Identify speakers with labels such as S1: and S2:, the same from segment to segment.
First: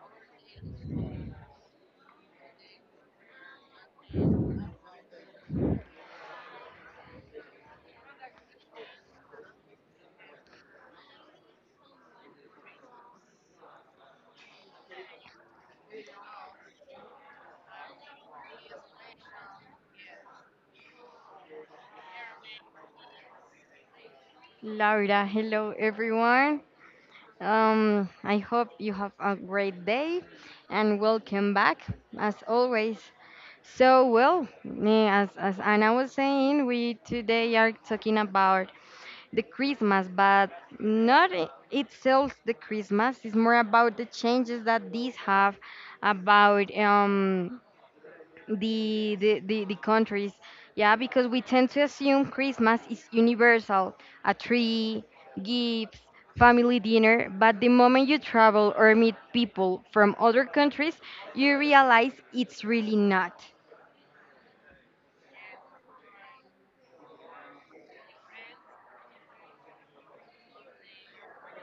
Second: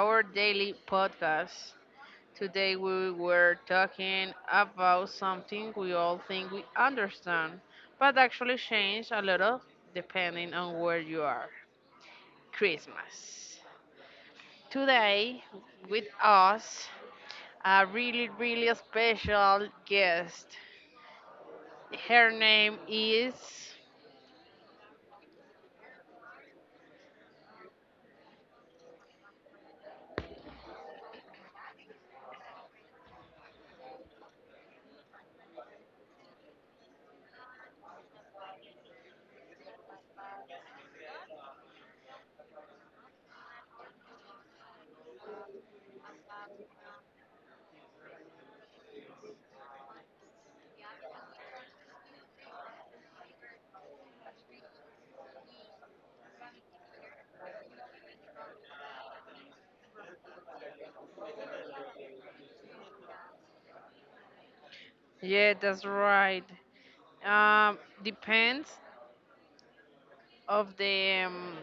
S1: our daily podcast. Today we were talking about something we all think we understand, but actually change a little depending on where you are. Christmas. Today, with us, a really, really special guest. Her name is.
S2: Laura. Hello, everyone. I hope you have a great day and welcome back as always. So, well, as Anna was saying, we today are talking about the Christmas, but not itself the Christmas. It's more about the changes that these have about. The countries, yeah, because we tend to assume Christmas is universal: a tree, gifts, family dinner. But the moment you travel or meet people from other countries, you realize it's really not.
S1: Yeah, that's right. Depends of the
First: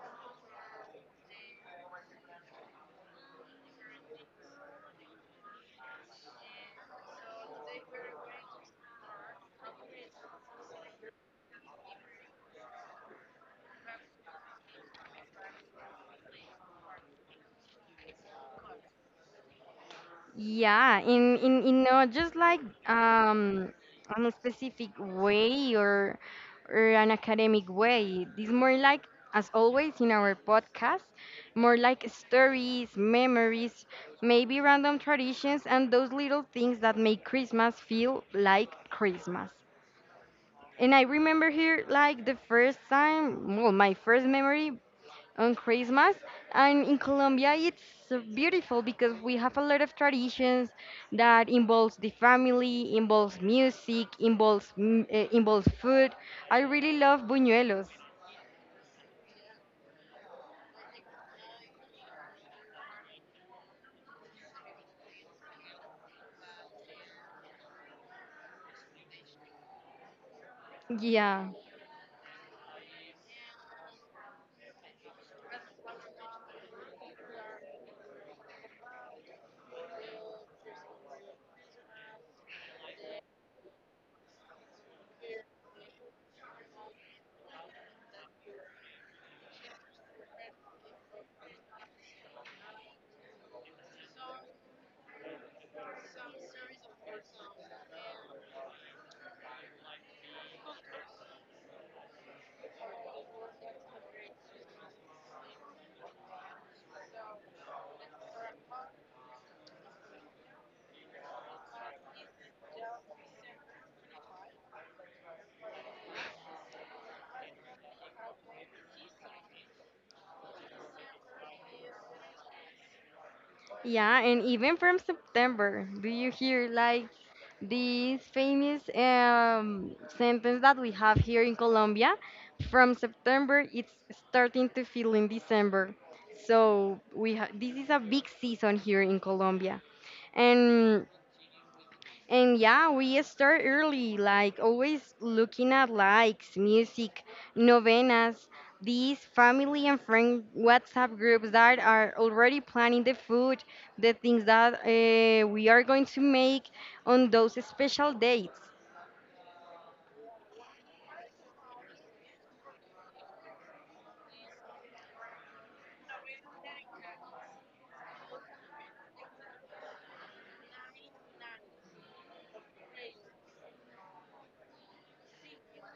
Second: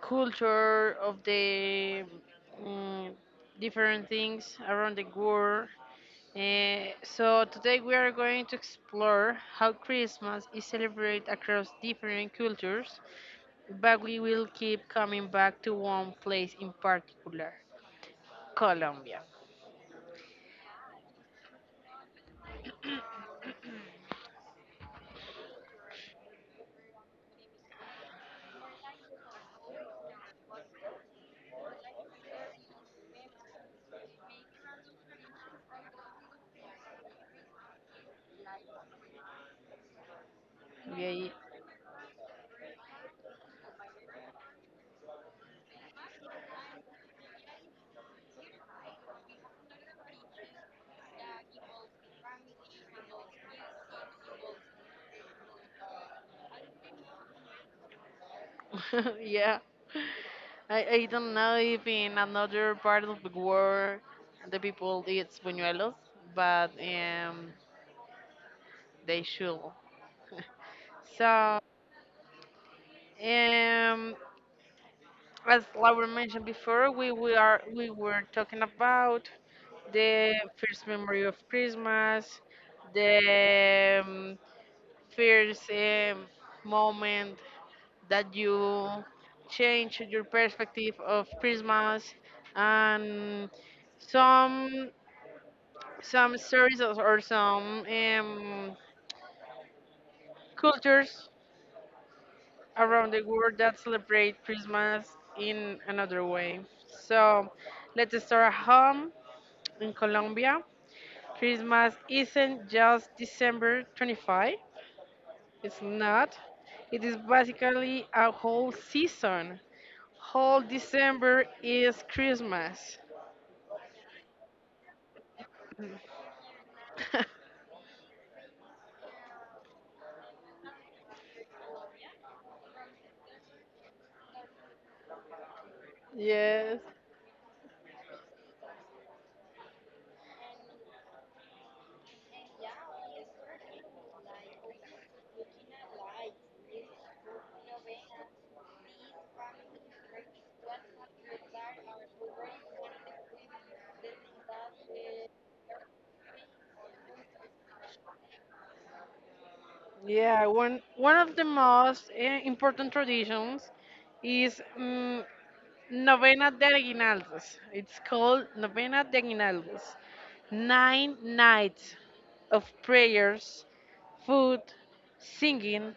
S1: culture, of the mm, different things around the world. So today we are going to explore how Christmas is celebrated across different cultures, but we will keep coming back to one place in particular, Colombia.
S2: Yeah, in not just like um on a specific way or an academic way. This more like, as always in our podcast, more like stories, memories, maybe random traditions and those little things that make Christmas feel like Christmas. And I
S1: Yeah,
S2: remember here, like, the first time, well, my first memory on Christmas. And in Colombia, it's so beautiful because we have a lot of traditions that involves the family, involves music, involves food. I really love buñuelos.
S1: yeah. I don't know if in another part of the world the people eat buñuelos, but they should.
S2: Yeah,
S1: So Um, as Laura mentioned before, we were talking about the first memory of Christmas, the first moment that you change your perspective of Christmas, and some some stories or some cultures around the world that celebrate Christmas in another way. So let's start at home in Colombia. Christmas isn't just December 25, it's not. It is basically a whole season. Whole December is Christmas.
S2: yeah, and even from September, do you hear like this famous sentence that we have here in Colombia? From September, it's starting to feel in December.
S1: Yes.
S2: So, this is a big season here in Colombia. and and yeah, we start early, like always looking at likes, music, novenas, these family and friend WhatsApp groups that are already planning the food, the things that we are going to make on those special dates.
S1: Yeah, one of the most important traditions is Novena de Aguinaldos. It's called Novena de Aguinaldos. Nine nights of prayers, food, singing,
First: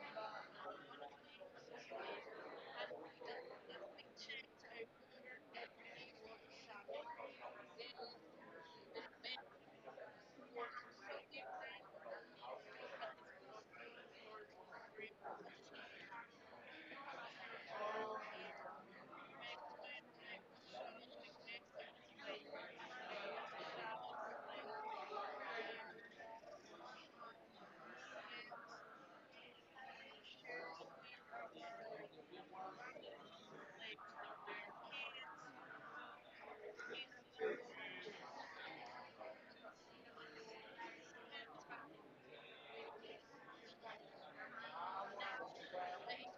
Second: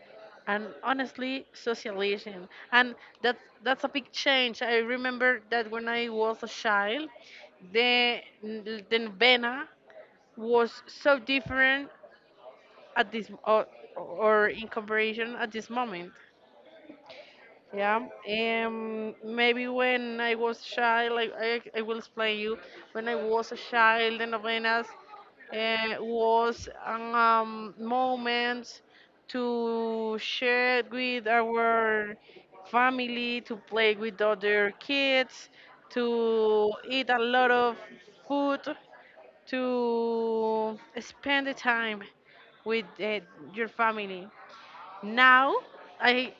S1: and honestly, socializing. And that's a big change. I remember that when I was a child, the novena was so different at this, or in comparison at this moment. Yeah, maybe when I was child, like I will explain you. When I was a child, the novenas was moments to share with our family, to play with other kids, to eat a lot of food, to spend the time with your family. Now, I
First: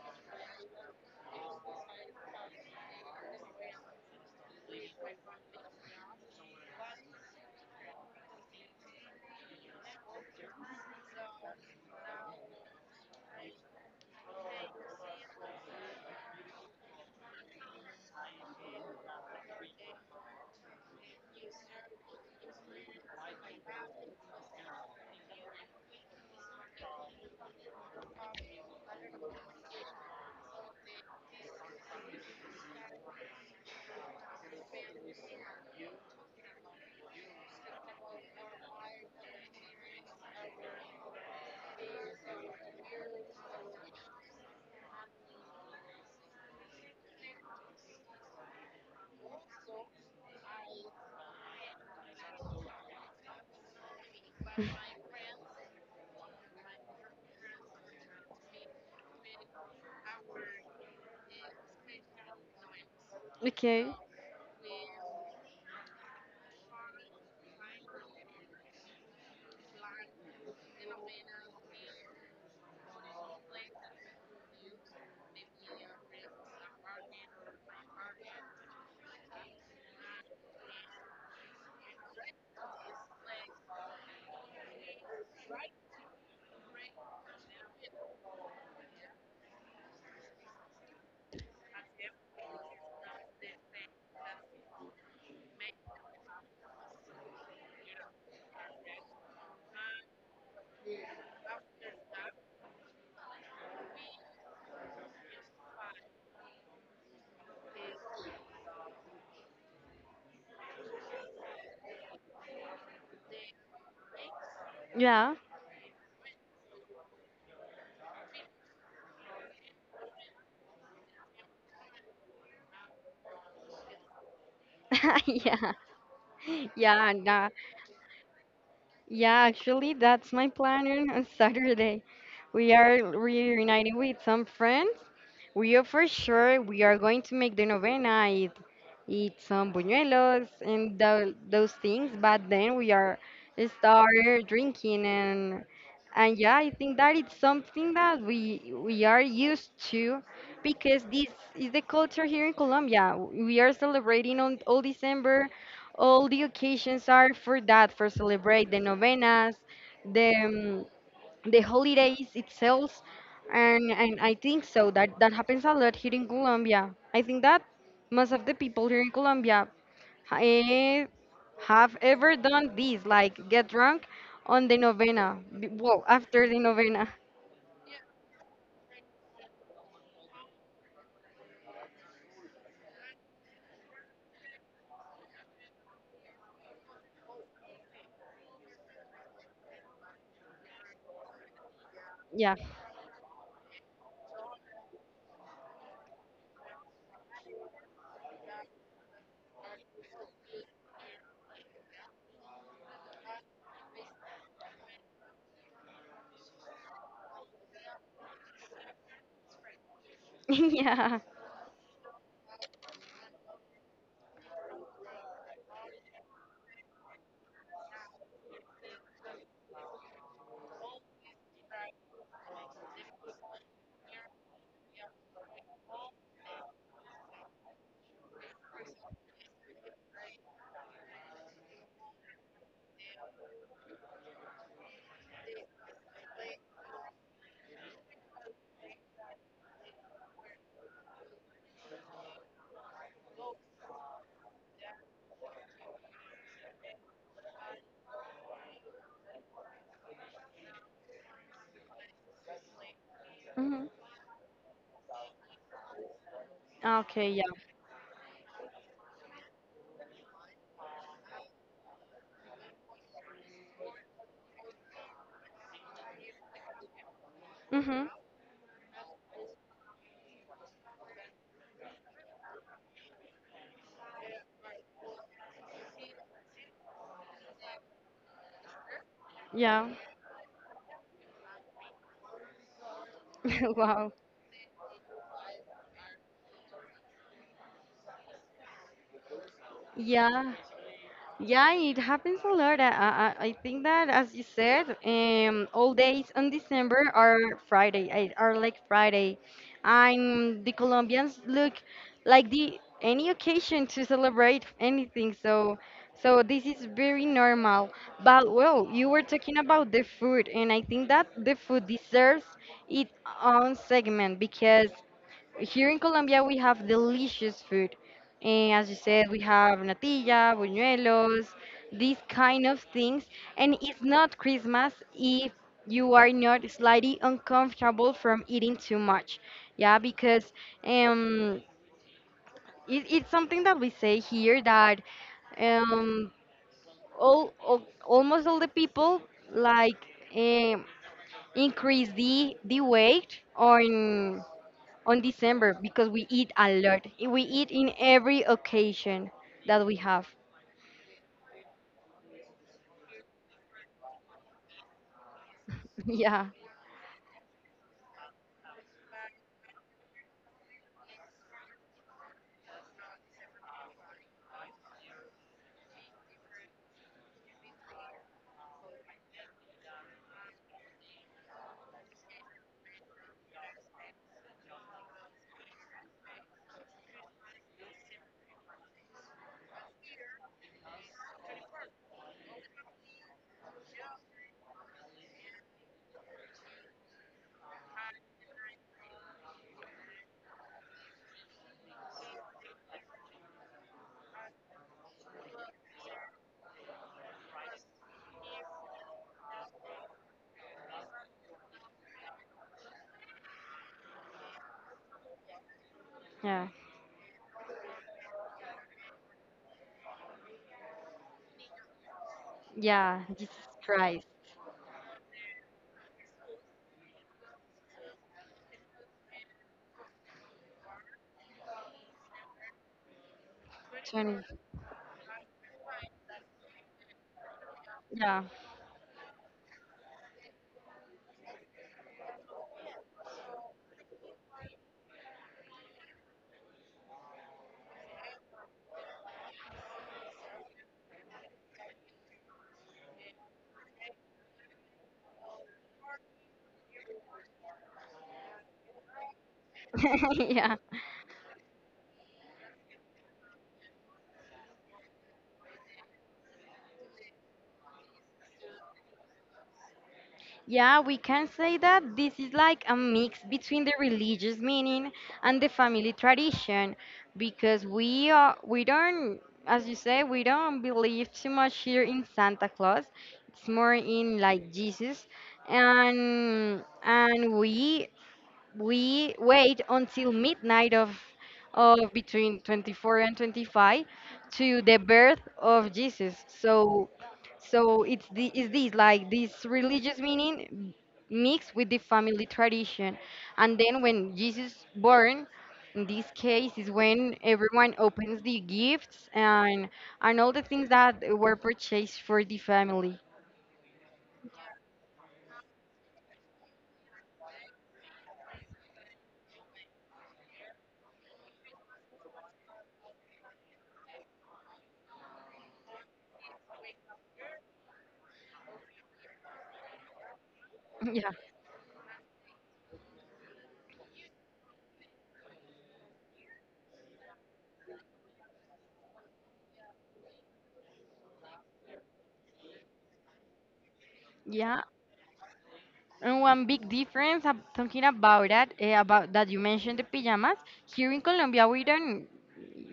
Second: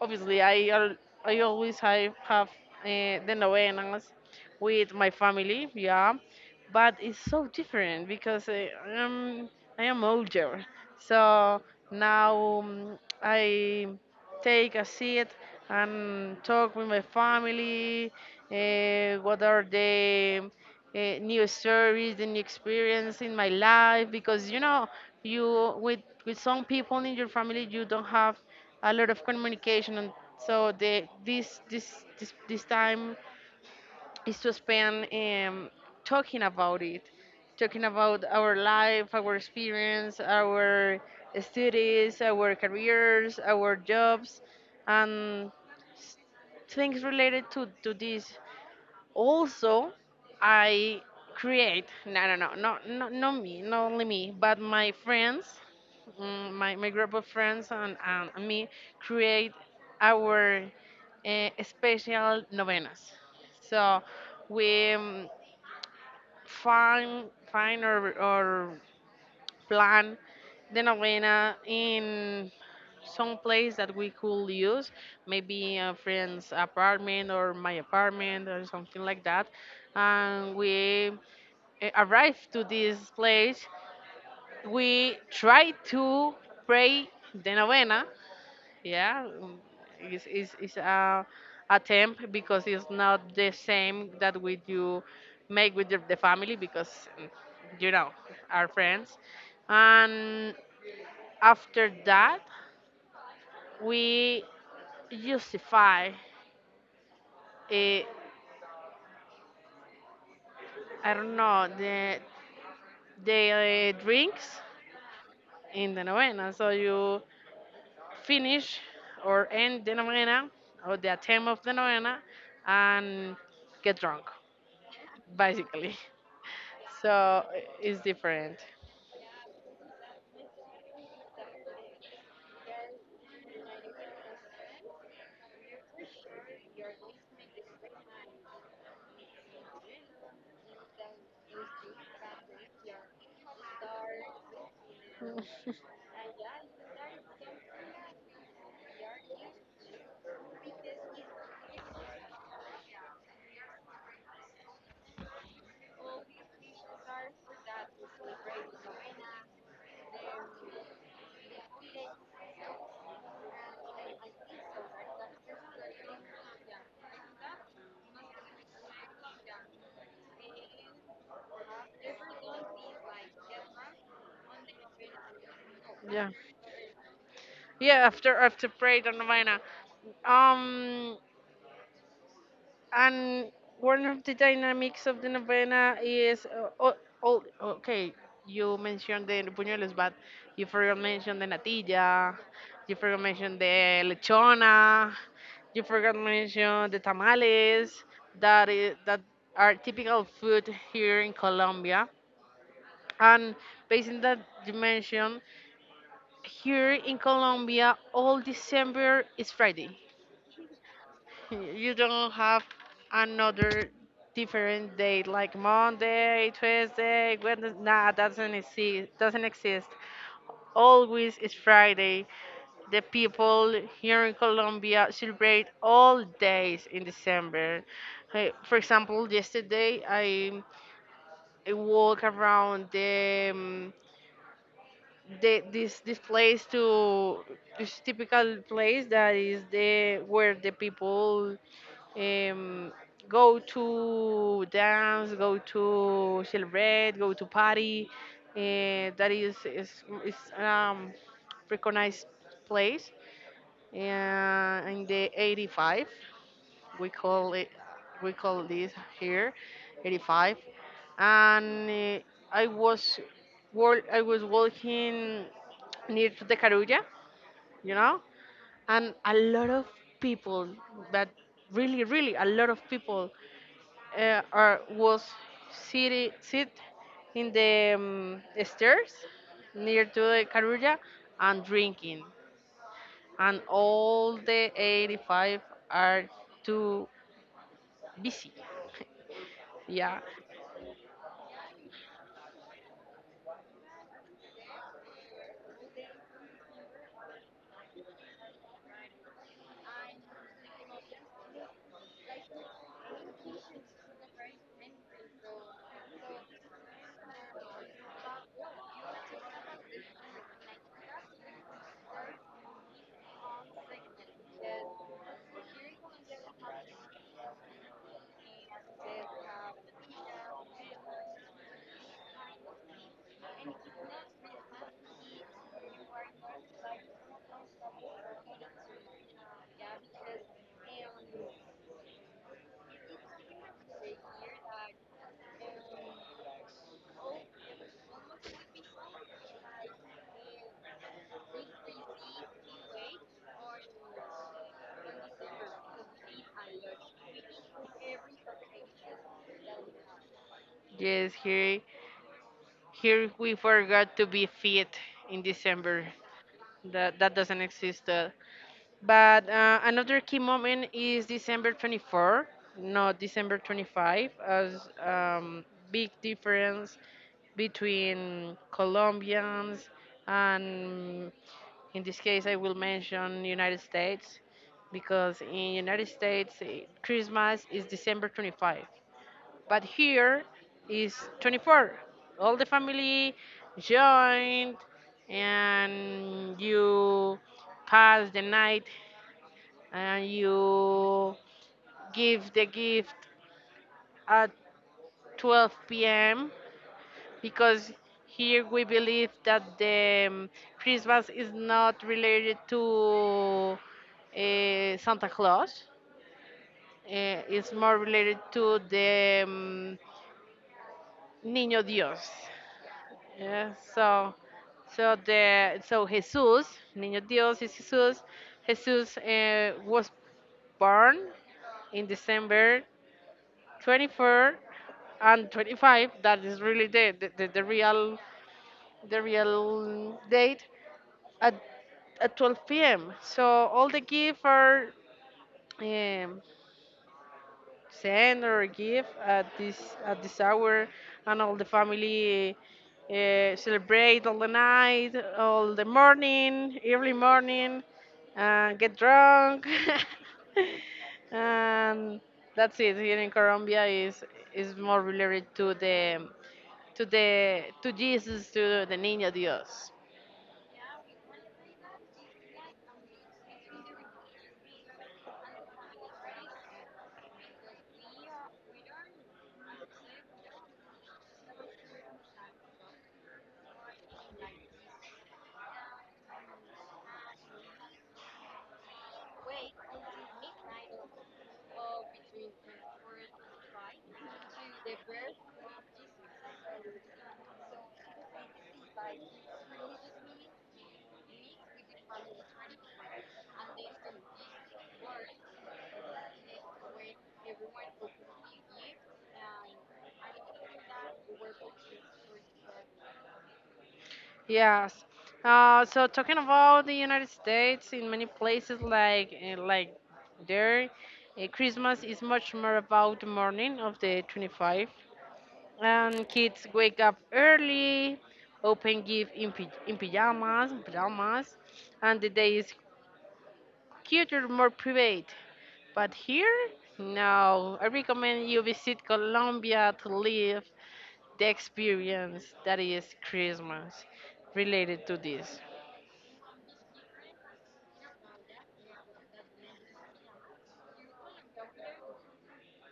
S1: obviously I al- I always I have the novenas with my family, yeah, but it's so different because um, I am older, so now I take a seat and talk with my family. What are the new stories, the new experience in my life? Because you with some people in your family, you don't have a lot of communication. And so the this this this this time is to spend talking about it, talking about our life, our experience, our studies, our careers, our jobs, and s- things related to this. Also, I create no, no, no, no, no, not me, not only me, but my friends, my group of friends, and me create our special novenas.
S2: Okay.
S1: So we find, find or plan the novena in some place that we could use, maybe a friend's apartment or my apartment or something like that. And we arrive to this place. We try to pray the novena. Yeah, it's a attempt because it's not the same that we do make with the family because mm, you know our friends, and after that we justify, eh, I don't know the drinks
S2: Yeah.
S1: in the novena. So you finish or end the novena or the attempt of the novena and get drunk
S2: Yeah.
S1: basically. So
S2: Yeah, nah.
S1: it's different.
S2: Yeah, actually that's my plan on Saturday. We are reuniting with some friends. We are, for sure. We are going to make the novena, eat some buñuelos and those things. But then we are start drinking, and yeah, I think that it's something that we are used to because this is the culture here in Colombia. We are celebrating on all December. All the occasions are for that, for celebrate the novenas, the um, the holidays itself, and I think so, that that happens a lot here in Colombia. I think that most of the people here in Colombia, eh, have ever done this, like get drunk on the novena, well,
S1: Yeah,
S2: after the novena.
S1: yeah. After Parade and Novena, um, and one of the dynamics of the Novena is— oh, oh, okay. You mentioned the buñuelos, but you forgot mention the natilla.
S2: Yeah.
S1: You forgot mention the lechona. You forgot mention the tamales. That are typical food here in Colombia. And based on that dimension, here in Colombia, all December is Friday.
S2: Yeah.
S1: You don't have another different day like Monday, Tuesday, Wednesday. Nah, doesn't exist. Doesn't exist. Always is Friday. The people here in Colombia celebrate all days in December. Hey, for example, yesterday I walk around the this place to this typical place that is the where the people um, go to dance, go to celebrate, go to party. That is recognized place
S2: Hmm.
S1: in the 85, we
S2: Okay. Yeah.
S1: call it we call this here 85. And i was I was walking near to the carulla, you
S2: Hmm.
S1: know and a lot of people, but really, really a lot of people, are was sit in the stairs
S2: Yeah.
S1: near to the carulla and drinking, and
S2: Wow.
S1: all the 85 are too busy, yeah.
S2: Yeah. Yeah, it happens a lot. I think that, as you said, all days on December are Friday, are like Friday. And the Colombians look like the any occasion to celebrate anything. So, this is very normal. But well, you were talking about the food, and I think that the food deserves its own segment because here in Colombia, we have delicious food. And as you said, we have natilla, buñuelos, these kind of things. And it's not Christmas if you are not slightly uncomfortable from eating too much. Yeah, because um, it's something that we say here, that um, all almost all the people, like, um, increase the weight on December because we eat a lot. We eat in every occasion that we have.
S1: Yes, here, we forgot to be fit in December.
S2: Yeah,
S1: That doesn't exist. But another key moment is December 24, not December 25, as, big difference between Colombians and, in this case, I will mention United States, because in United States, Christmas is December 25, but here is 24. All the family joined, and you pass the night, and you give the gift at 12 p.m., because here we believe that the Christmas is not related to Santa Claus.
S2: yeah,
S1: It's more related to the Niño Dios.
S2: yeah. Jesus
S1: Yeah,
S2: Christ.
S1: so so the so Jesus, Niño Dios is Jesus. Jesus was born in December
S2: 20.
S1: 24 and 25. That is really the the, the, the real
S2: Yeah.
S1: the real date at 12 p.m. So all the gifts are um, send or give at this hour, and all the family celebrate all the night, all the morning, early morning, and get drunk,
S2: Yeah.
S1: and that's it. Here in Colombia is more related to the, to the to Jesus, to the Niño Dios.
S2: Yeah, we can say that this is like a mix between the religious meaning and the family tradition, because we don't, as you say, we don't believe too much here in Santa Claus. It's more in, like, Jesus, and we wait until midnight of between 24 and 25 to the birth of Jesus. So so, it's the, is this like this religious meaning mixed with the family tradition. And then when Jesus born, in this case, is when everyone opens the gifts and all the things that were purchased for the family.
S1: Yes. So talking about the United States, in many places like, there, Christmas is much more about the morning of the 25, and kids wake up early, open gift in, pajamas,
S2: Yeah.
S1: and the day is cuter, more private. But here, no. I recommend you visit Colombia to live the experience that is Christmas
S2: Yeah.
S1: related to this.
S2: And one big difference, talking about that, about that you mentioned the pajamas. Here in Colombia, we don't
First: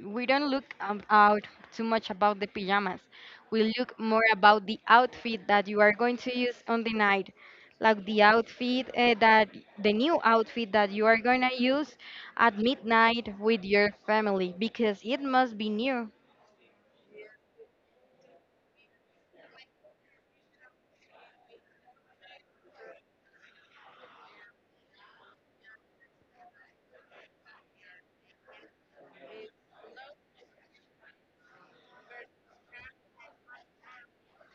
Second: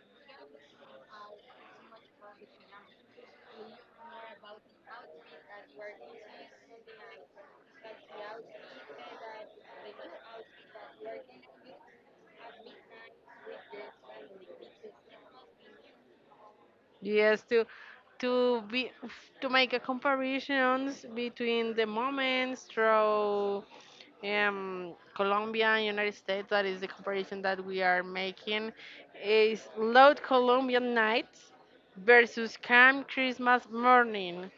S2: we don't look out too much about the pajamas. We look more about the outfit that you are going to use on the night, like the new outfit that you are going to use at midnight with your family because it must be new.
S1: Yes, to be to make a comparisons between the moments through, Colombia and United States. That is the comparison that we are making. Is loud Colombian nights versus calm Christmas morning.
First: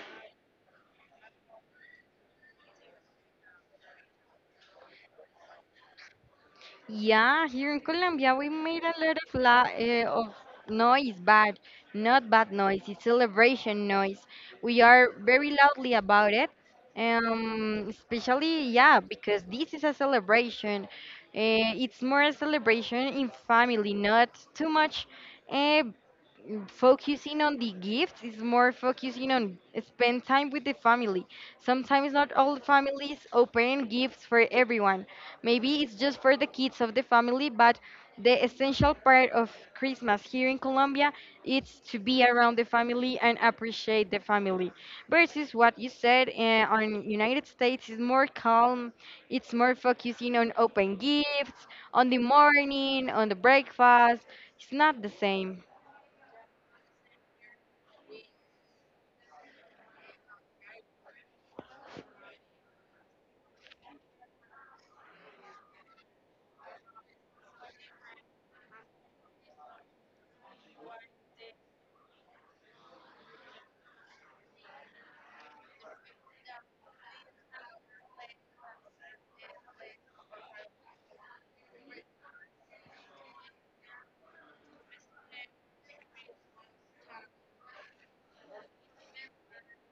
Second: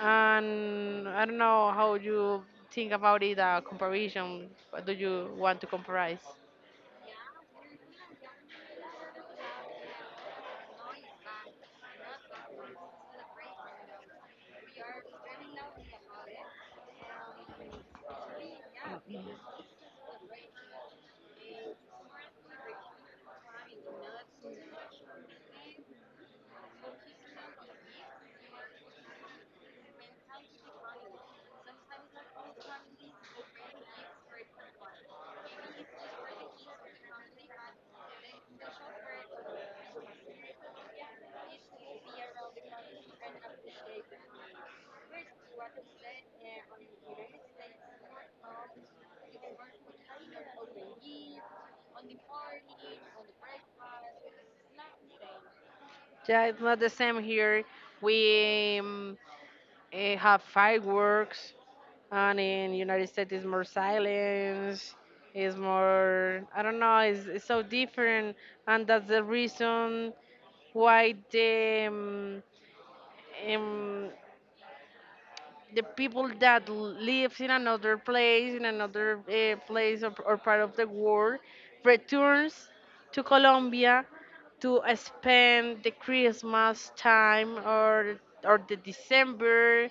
S1: And I don't know how you think about it. Comparison. What do you want to compare?
S2: Yeah, here in Colombia, we made a lot of la of noise, but not bad noise. It's celebration noise. We are very loudly about it, especially, yeah, because this is a celebration. It's more a celebration in family, not too much. Uh, focusing on the gifts is more focusing on spend time with the family. Sometimes not all families open gifts for everyone. Maybe it's just for the kids of the family, but the essential part of Christmas here in Colombia is to be around the family and appreciate the family. Versus what you said, on United States is more calm. It's more focusing on open gifts, on the morning, on the breakfast. It's not the same.
S1: Yeah, it's not the same here. We have fireworks, and in United States is more silence, is more, I don't know, it's so different, and that's the reason why um, the people that lives in another place, in another place, or part of the world, returns to Colombia to spend the Christmas time, or the December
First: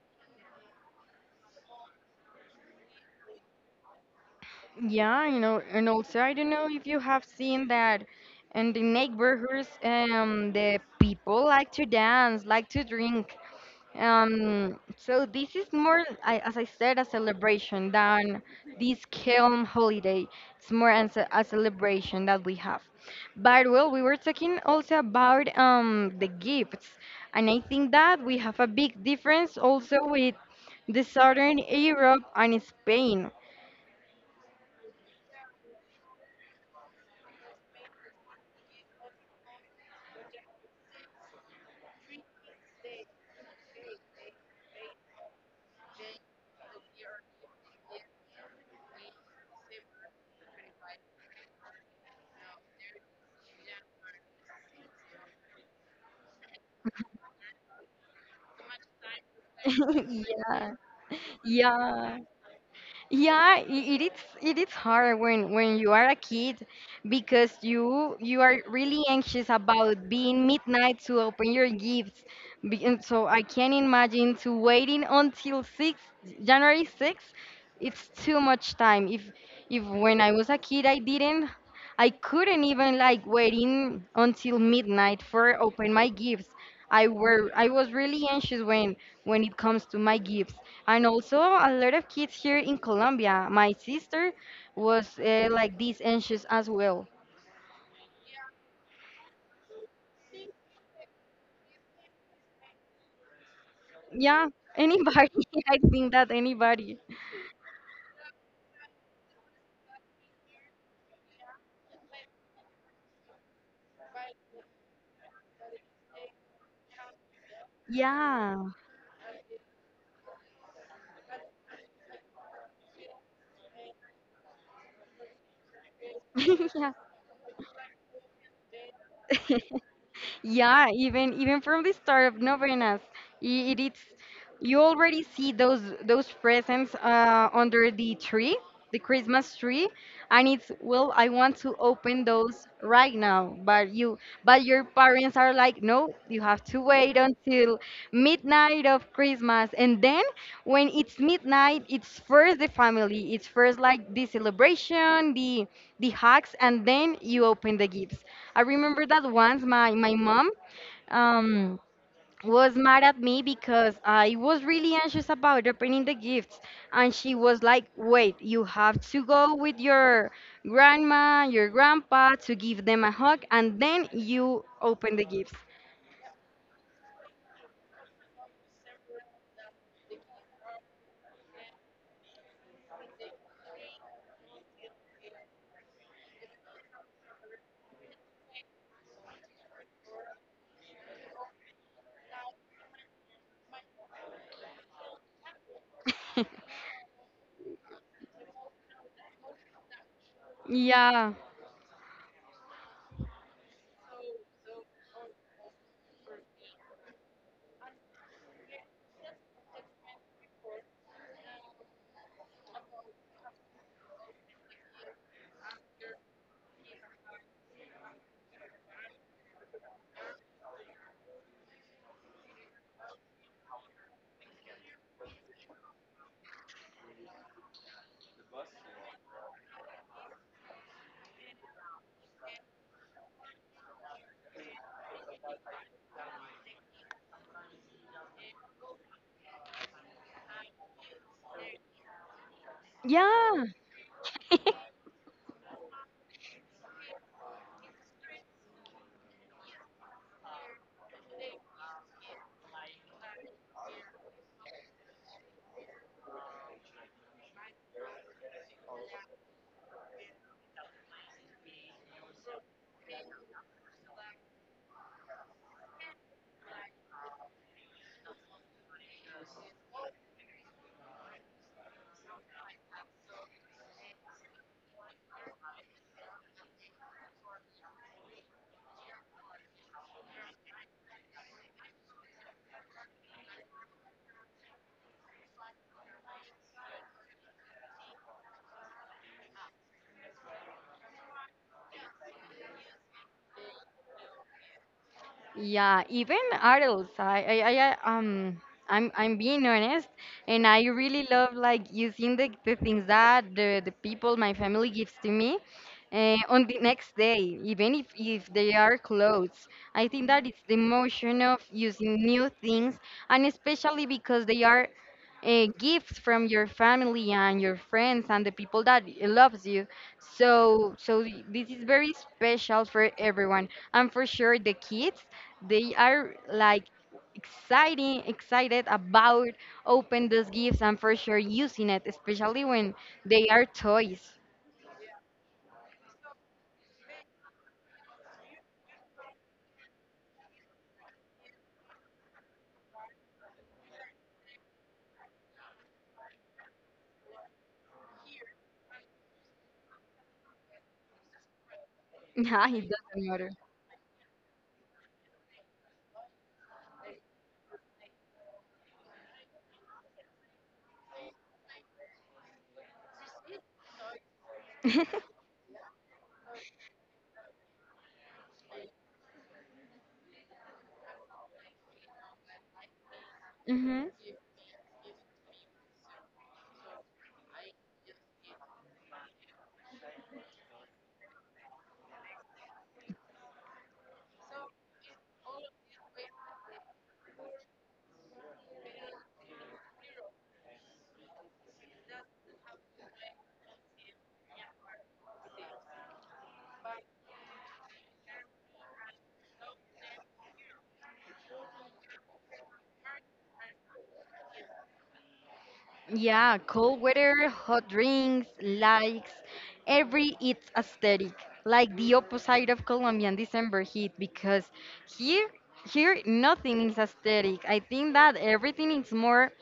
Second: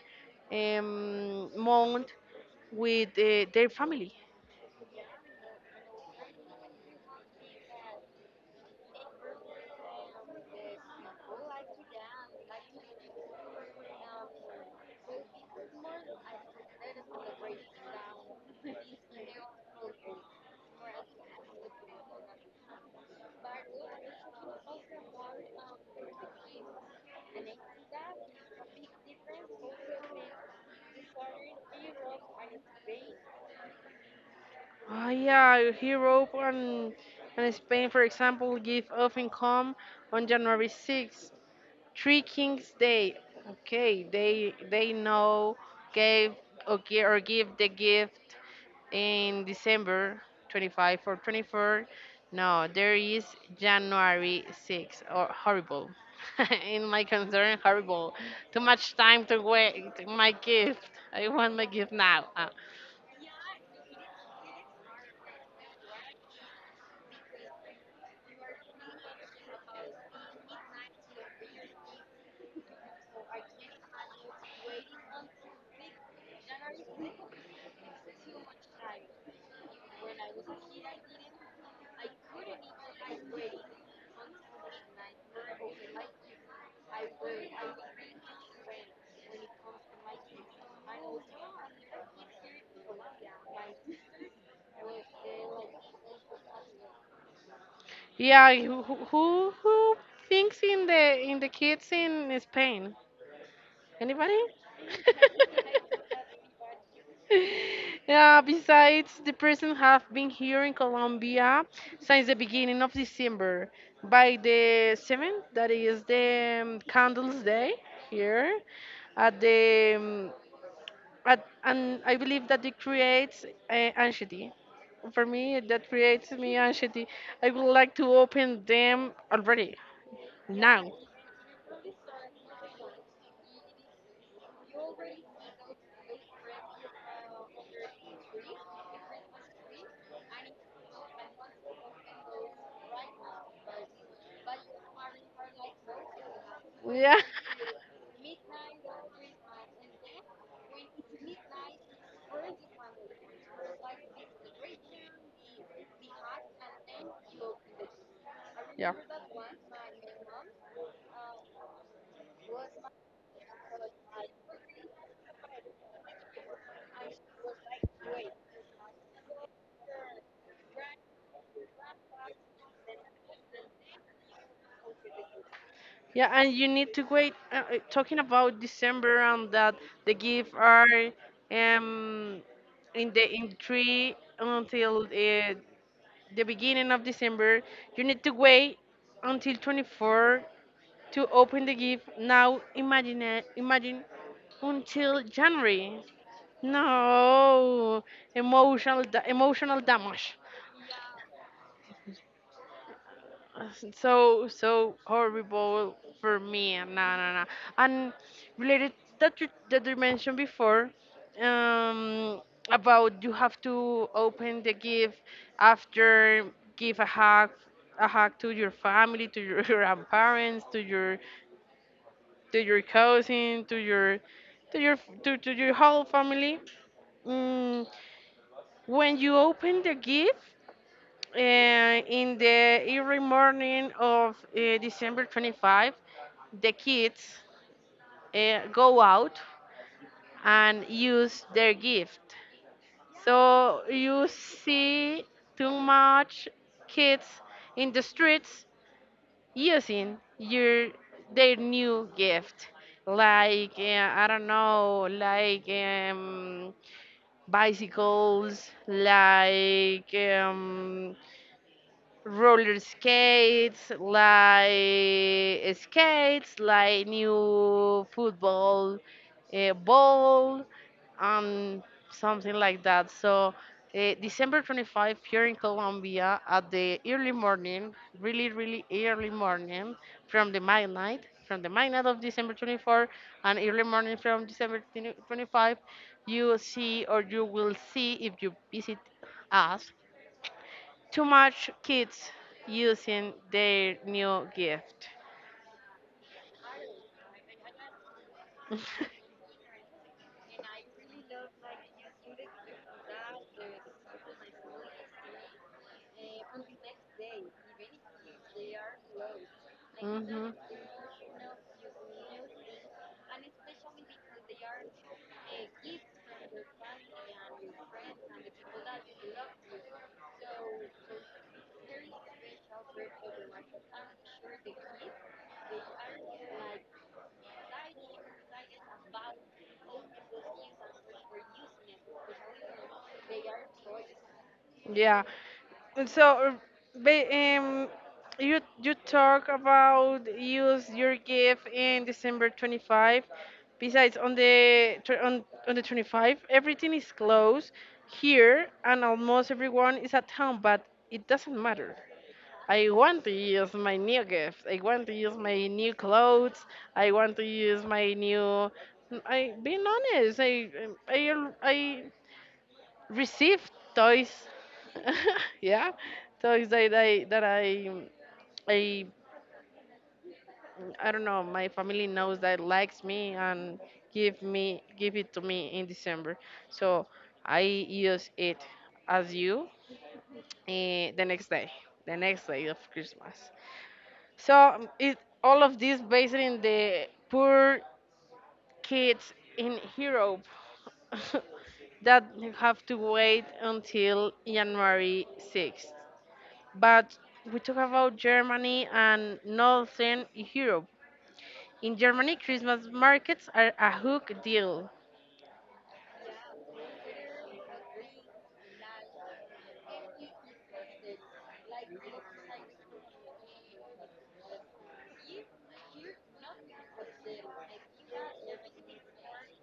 S1: month with their family.
S2: Yeah, and also I don't know if you have seen that in the neighborhoods, the people like to dance, like to drink. So this is more, I, as I said, a celebration than this calm holiday. It's more as a celebration that we have. But well, we were talking also about the gifts, and I think that we have a big difference also with the Southern Europe and Spain.
S1: Oh, yeah, Europe and, Spain, for example, give often come on January 6th, Three Kings Day. Okay, they know, gave or give, the gift in December 25 or 24. No, there is January 6th, or, horrible. In my concern, horrible. Too much time to wait. My
S2: Yeah.
S1: gift. I want my gift
S2: Yeah,
S1: now. Ah.
S2: yeah, it is hard when you are a kid, because you are really anxious about being midnight to open your gifts. And so, I can't imagine to waiting until 6 January 6th. It's too much time. If, when I was a kid, I couldn't even, like, waiting until midnight for open my gifts. I was really anxious when it comes to my gifts. And also, a lot of kids here in Colombia. My sister was like this anxious as well.
S1: Yeah, who thinks in the kids in Spain? Anybody?
S2: Yeah, anybody. I think that anybody.
S1: Yeah, besides, the person have been here in Colombia since the beginning of December. By the 7th, that is the Candles Day
S2: Yeah.
S1: here at the um, and I believe that it creates anxiety. For me, that creates me anxiety. I would like to open them
S2: Yeah.
S1: already
S2: Yeah,
S1: now.
S2: even from the start of novenas, it is, you already see those presents under the tree, the Christmas tree. And it's, well, I want to open those right now, but you but your parents are like, no, you have to wait
S1: Yeah.
S2: until midnight of Christmas. And then when it's midnight, it's first the family, it's first like the celebration, the hugs, and then you open the gifts. I
S1: Yeah.
S2: remember that once my mom, um, was mad at me because I was really anxious about opening the gifts. And she was like, wait, you have to go with your grandma, your grandpa to give them a hug, and then you open the gifts.
S1: Yeah, and you need to wait. Talking about December, and that the gifts are um in the in three until the beginning of December. You need to wait until 24 to open the gift. Now imagine, imagine until January. No, emotional damage.
S2: Yeah.
S1: Uh, so horrible for me. No, no, no. And related that you mentioned before, um, about you have to open the gift after give a hug, to your family, to your grandparents, to your cousin, to your to your whole family. Mm, When you open the gift in the early morning of December 25, the kids go out and use their gift.
S2: Yeah.
S1: So you see too much kids in the streets using your their new gift, like, I don't know, like, bicycles, like, roller skates, like new football ball, um, something like that. So December 25 here in Colombia at the early morning, really, really early morning, from the midnight, from the midnight of December 24 and early morning from December 20 25, you see, or you will see if you visit us, too much kids using their new gift.
S2: Yeah, even adults. I'm being honest, and I really love, like, using the things that the people my family gives to me, on the next day, even if they are clothes. I think that
S1: Mhm.
S2: it's the motion of using new things, and especially because they are gifts from your family and your friends and the people that loves you. So, this is very special for everyone and for sure the kids. They are like, excited about open those gifts and for sure using it, especially when they are toys.
S1: Yeah. So, uh, ba- um, you talk about use your gift in December 25. Besides, on the 25, everything is closed here, and almost everyone is at home. But it doesn't matter.
S2: Yeah,
S1: I
S2: it
S1: want
S2: doesn't
S1: to
S2: matter.
S1: use my new gift. I want to use my new clothes. I want to use my new. I being honest, I I received toys. Yeah, toys that I I don't know. My family knows that likes me and
S2: Hmm.
S1: give it to me in December. So I use it as you eh, the next day, the next day of Christmas. So it all of this based in the poor kids in Europe. That have to wait until January 6th. But we talk about Germany and Northern Europe. In Germany, Christmas markets are a hook deal.
S2: Yeah, cold weather, hot drinks, likes, every, it's aesthetic. Like the opposite of Colombian December heat, because here here nothing is aesthetic. I think that everything is more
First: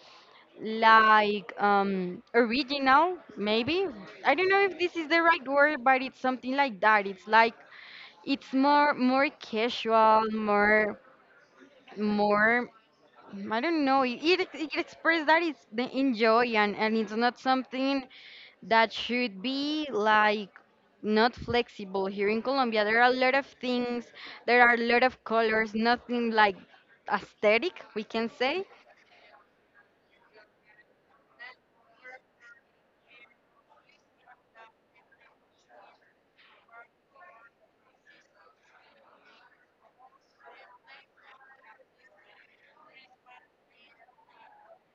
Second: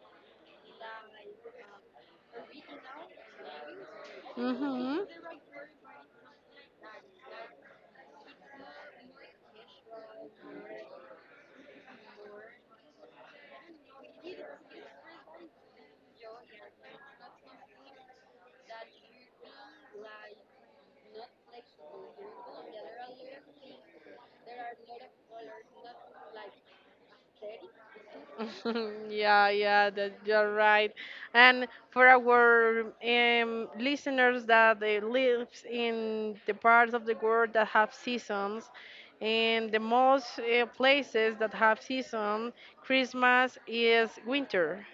S2: like, original, maybe. I don't know if this
S1: Hmm.
S2: is the right word, but it's something like that. It's like, it's more casual, more, I don't know. It expresses that it's the enjoy, and it's not something that should be, like, not flexible. Here in Colombia, there are a lot of things, there are a lot of colors, nothing like aesthetic, we can say.
S1: Yeah, yeah, that you're right. And for our listeners that they lives in the parts of the world that have seasons, and the most places that have season, Christmas is winter.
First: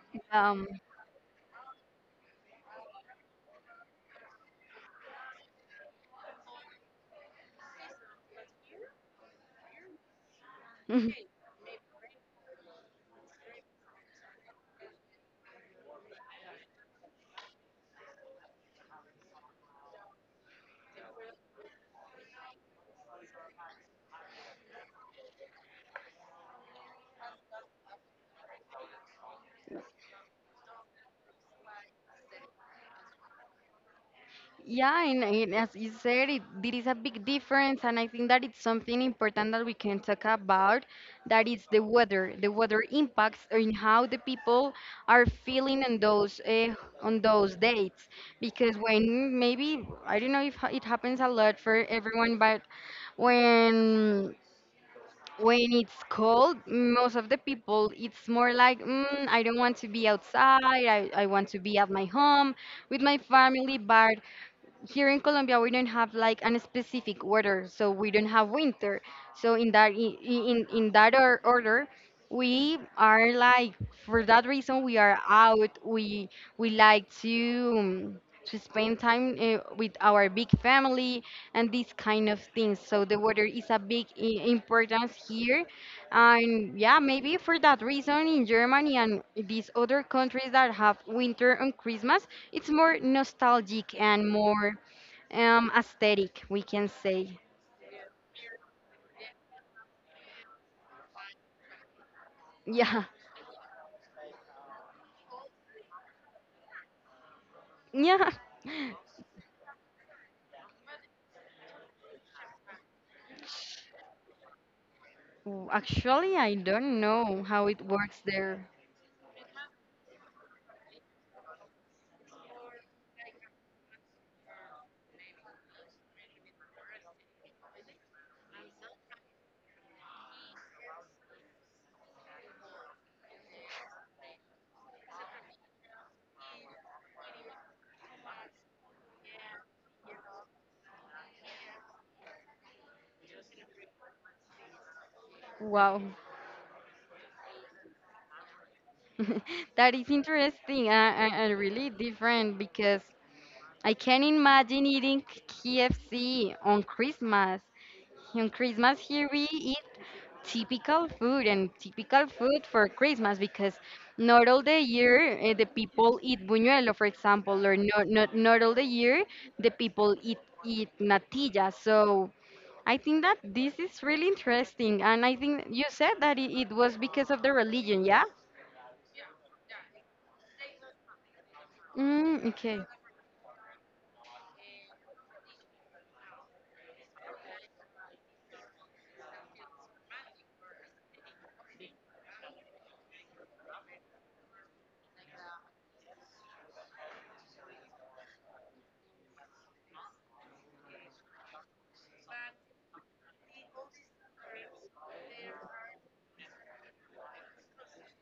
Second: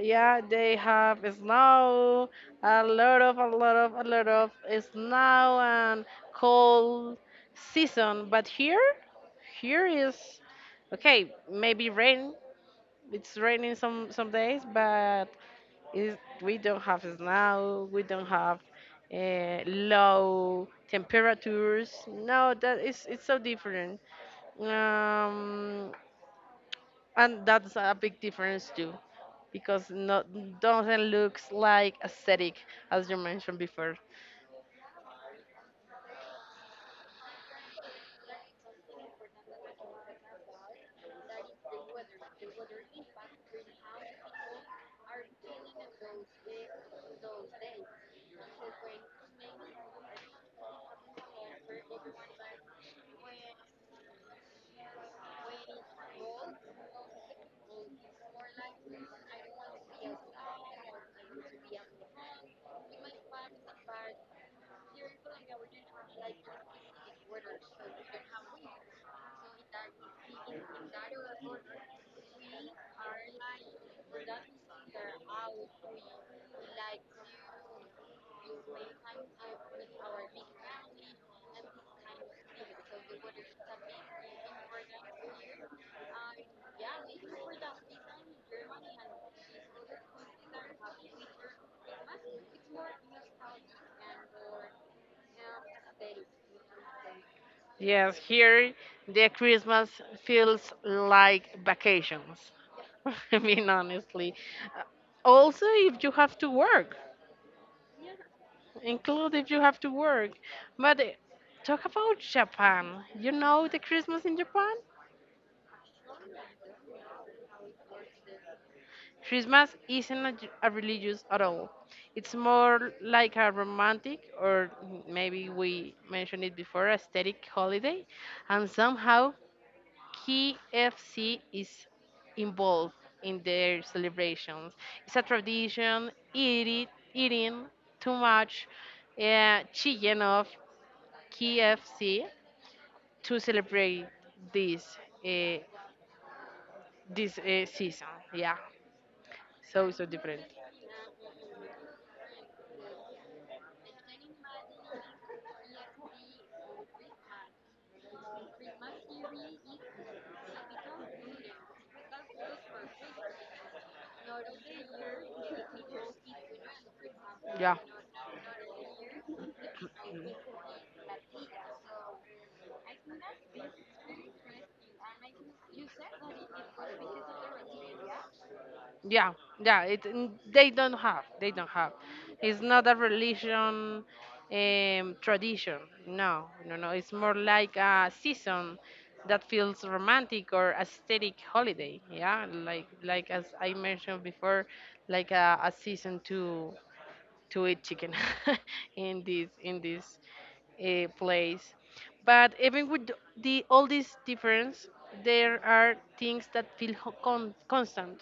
S1: Yeah,
S2: um
S1: they have snow, a lot of snow and cold season. But here, here is okay. Maybe rain. It's raining some days, but is we don't have snow. We don't have low temperatures. No, that is it's so different. Um, and that's a big difference too because no doesn't looks like aesthetic as you mentioned before.
S2: Yeah, and as you said, there is a big difference, and I think that it's something important that we can talk about. That is the weather. The weather impacts on how the people are feeling on those dates. Because when, maybe, I don't know if it happens a lot for everyone, but when when it's cold, most of the people it's more like, I don't want to be outside. I want to be at my home with my family, but here in Colombia we don't have like an specific weather, so we don't have winter. So in that order, we are like, for that reason, we are out. We like um, to spend time with our big family and these kind of things. So the weather is a big importance here, and yeah, maybe for that reason, in Germany and these other countries that have winter and Christmas, it's more nostalgic and more, aesthetic, we can say.
S1: Yes, here the Christmas feels like vacations.
S2: Yeah.
S1: I mean, honestly. Uh, Also if you have to work,
S2: Yeah.
S1: include if you have to work, but talk about Japan, you know the Christmas in Japan.
S2: Actually, I don't know how it works there.
S1: Christmas isn't a religious at all. It's more like a romantic, or maybe we mentioned it before, aesthetic holiday, and somehow KFC is involved in their celebrations. It's a tradition, eating too much, chicken of KFC to celebrate this uh,
S2: Wow.
S1: this season. Yeah, so
S2: That
S1: so
S2: is
S1: different.
S2: interesting, and really different, because I can imagine eating KFC on Christmas. On Christmas here we eat typical food, and typical food for Christmas because not all the year, the people eat buñuelo, for example.
S1: Yeah.
S2: Or not all the year the people eat natilla. So I think that this is really interesting, and I think you said that it was because of the religion, yeah?
S1: Yeah, yeah. It n- they don't have. They don't have.
S2: Mm,
S1: It's
S2: okay.
S1: not a religion tradition. No, no, no. It's more like a season that feels romantic or aesthetic holiday. Yeah, like as I mentioned before, like a season to eat chicken in this place. But even with the all these difference, there are things that feel constant:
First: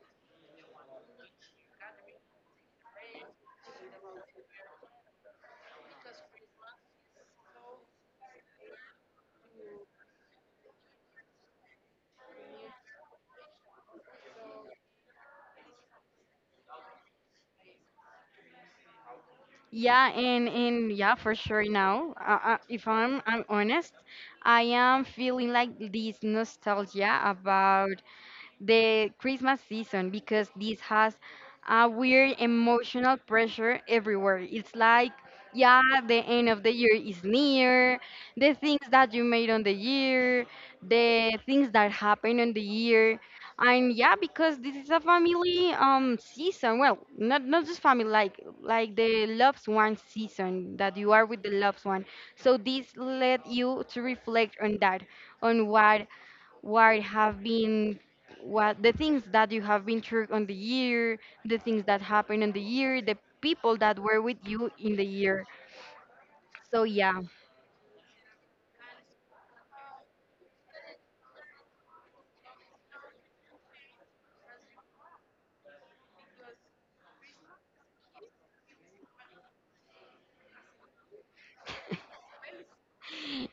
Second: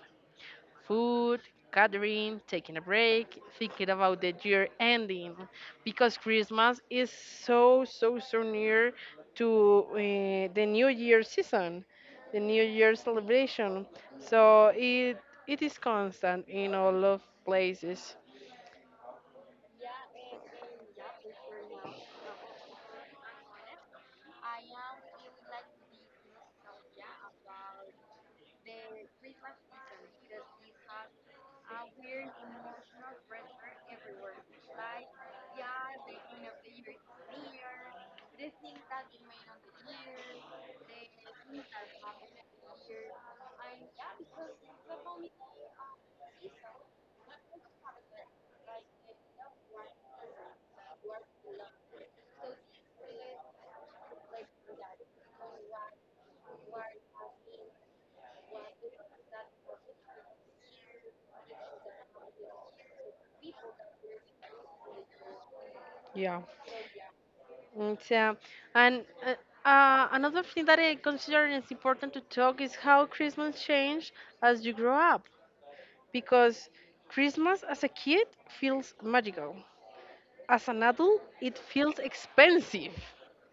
S1: food, gathering, taking a break, thinking about the year ending because Christmas is so, so, so near to the New Year season, the New Year celebration. So it is constant in all of places.
S2: Yeah, and yeah, for sure. Now, if I'm honest, I am feeling like this nostalgia about the Christmas season, because this has a weird emotional pressure everywhere. It's like, yeah, the end of the year is near, the things that you made on the year, the things that happen on the year. And yeah, because this is a family season. Well, not just family, like the loved one season, that you are with the loved one. So this led you to reflect on that, on what have been what the things that you have been through on the year, the things that happened on the year, the people that were with you in the year.
S1: Yeah.
S2: So yeah.
S1: It's, and Another thing that I consider is important to talk is how Christmas changed as you grow up because Christmas as a kid feels magical. As an adult, it feels expensive.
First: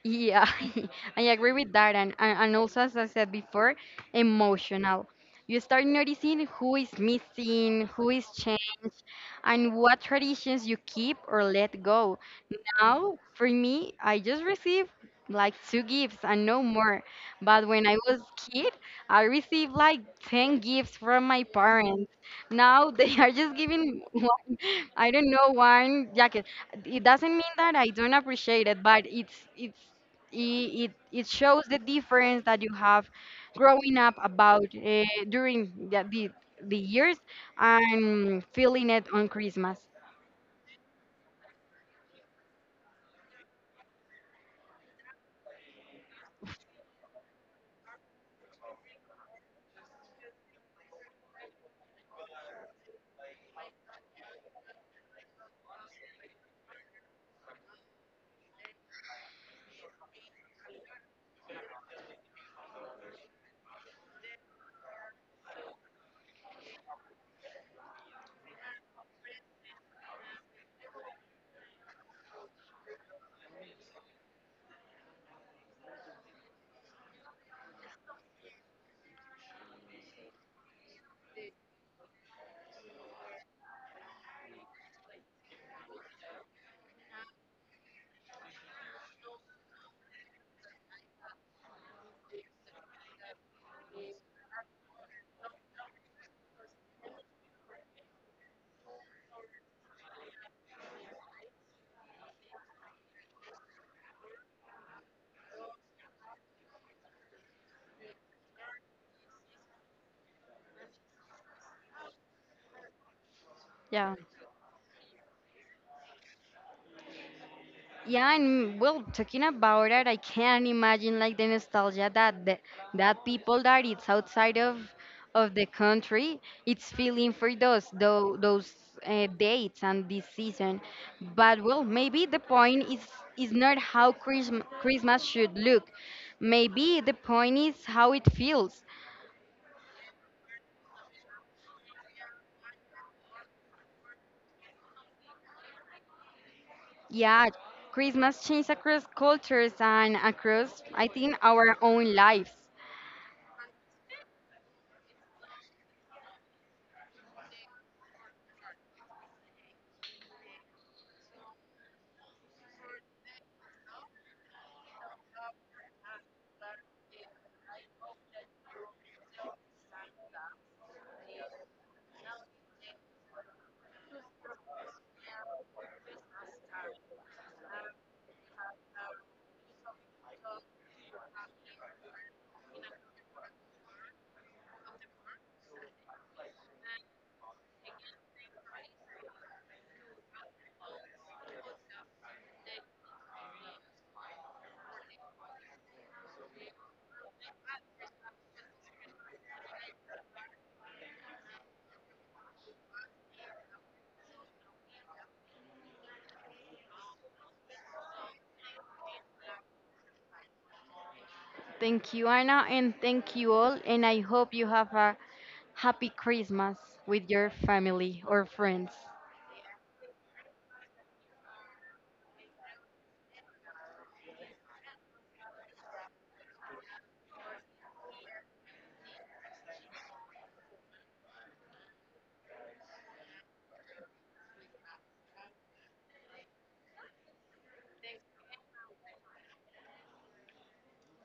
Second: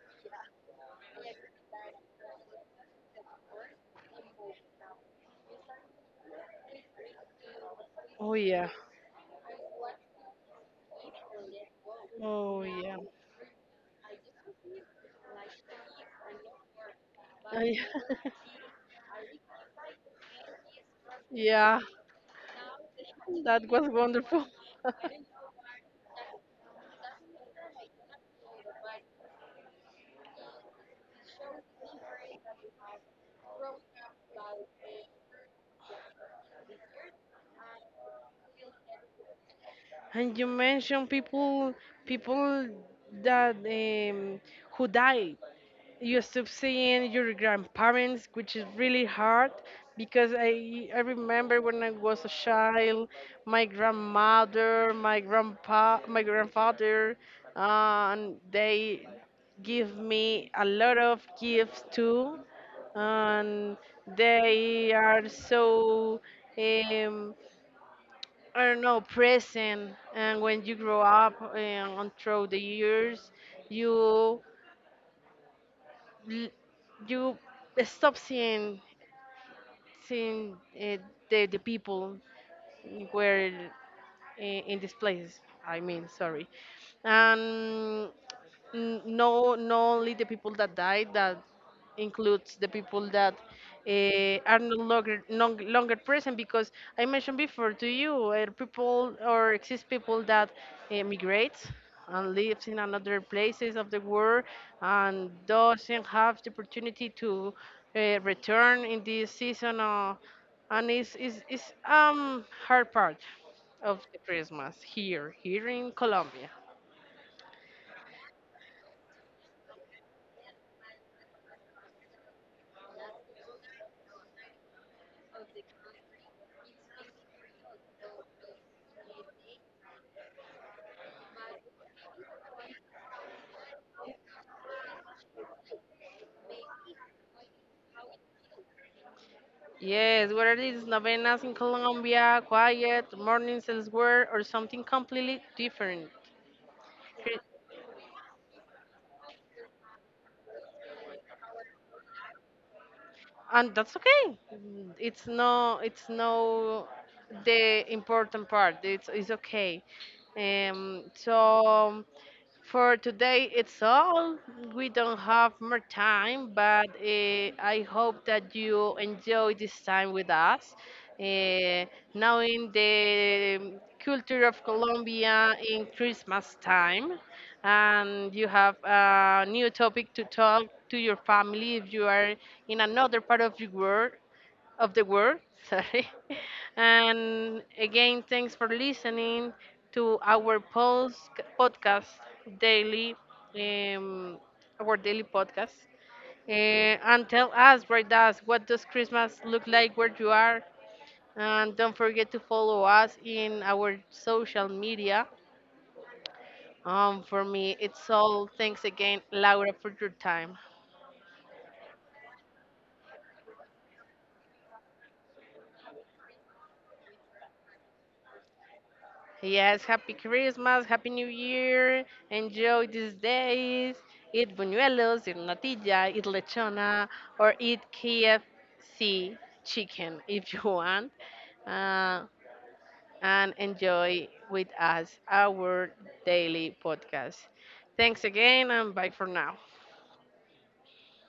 S2: Yeah. I agree with that. And also, as I said before, emotional. You start noticing who is missing, who is
S1: Oh yeah.
S2: changed, and what traditions you keep or let go.
S1: Oh yeah.
S2: Now, for me, I just received like two gifts and no more. But
S1: I-
S2: when I was kid, I received like 10 gifts from my
S1: yeah,
S2: parents. Now, they are just
S1: that was
S2: giving
S1: wonderful.
S2: one, I don't know, one jacket. It doesn't mean that I don't appreciate it, but it's it shows the difference that you have growing up about, during the years, and feeling it on Christmas.
S1: And you mentioned people that who die, you stop seeing your grandparents, which is really hard because I remember when I was a child, my grandmother, my grandpa, my grandfather, and they give me a lot of gifts too, and they are so, um, I don't know, present. And when you grow up, and through the years, you l- you stop seeing the people where in these places. I mean, sorry, and no, not only the people that died, that includes the people that are no longer present because I mentioned before to you, people or exist people that emigrate and lives in another places of the world and doesn't have the opportunity to return in this season, and it's hard part of
S2: Yeah.
S1: the Christmas here here in Colombia.
S2: Yeah, and well, talking about it, I can imagine like the nostalgia that that people that it's outside of the country, it's feeling for those dates and this season. But well, maybe the point is not how Christmas should look. Maybe the point is how it feels.
S1: Yes, whether it's novenas in Colombia, quiet mornings elsewhere, or something completely different, Cre-
S2: Yeah, Christmas changes across cultures and across, I think, our own lives.
S1: and that's okay. Mm, it's no, the important part. It's okay. So for today, it's all. We don't have more time, but I hope that you enjoy this time with us. Uh, Now, in the culture of Colombia, in Christmas time, and you have a new topic to talk to your family if you are in another part of the world of the world. Sorry. And again, thanks for listening to our post podcast daily, um, our daily podcast. And tell us, write us, what does Christmas look like where you are? And don't forget to follow us in our social media. For me, it's all. Thanks again, Laura, for your time.
S2: Thank you, Anna, and thank you all. And I hope you have a happy Christmas with your family or friends.
S1: Yes, happy Christmas, happy New Year. Enjoy these days. Eat buñuelos, eat natilla, eat lechona, or eat KFC chicken if you want. Uh, and enjoy with us our daily podcast. Thanks again and bye for now.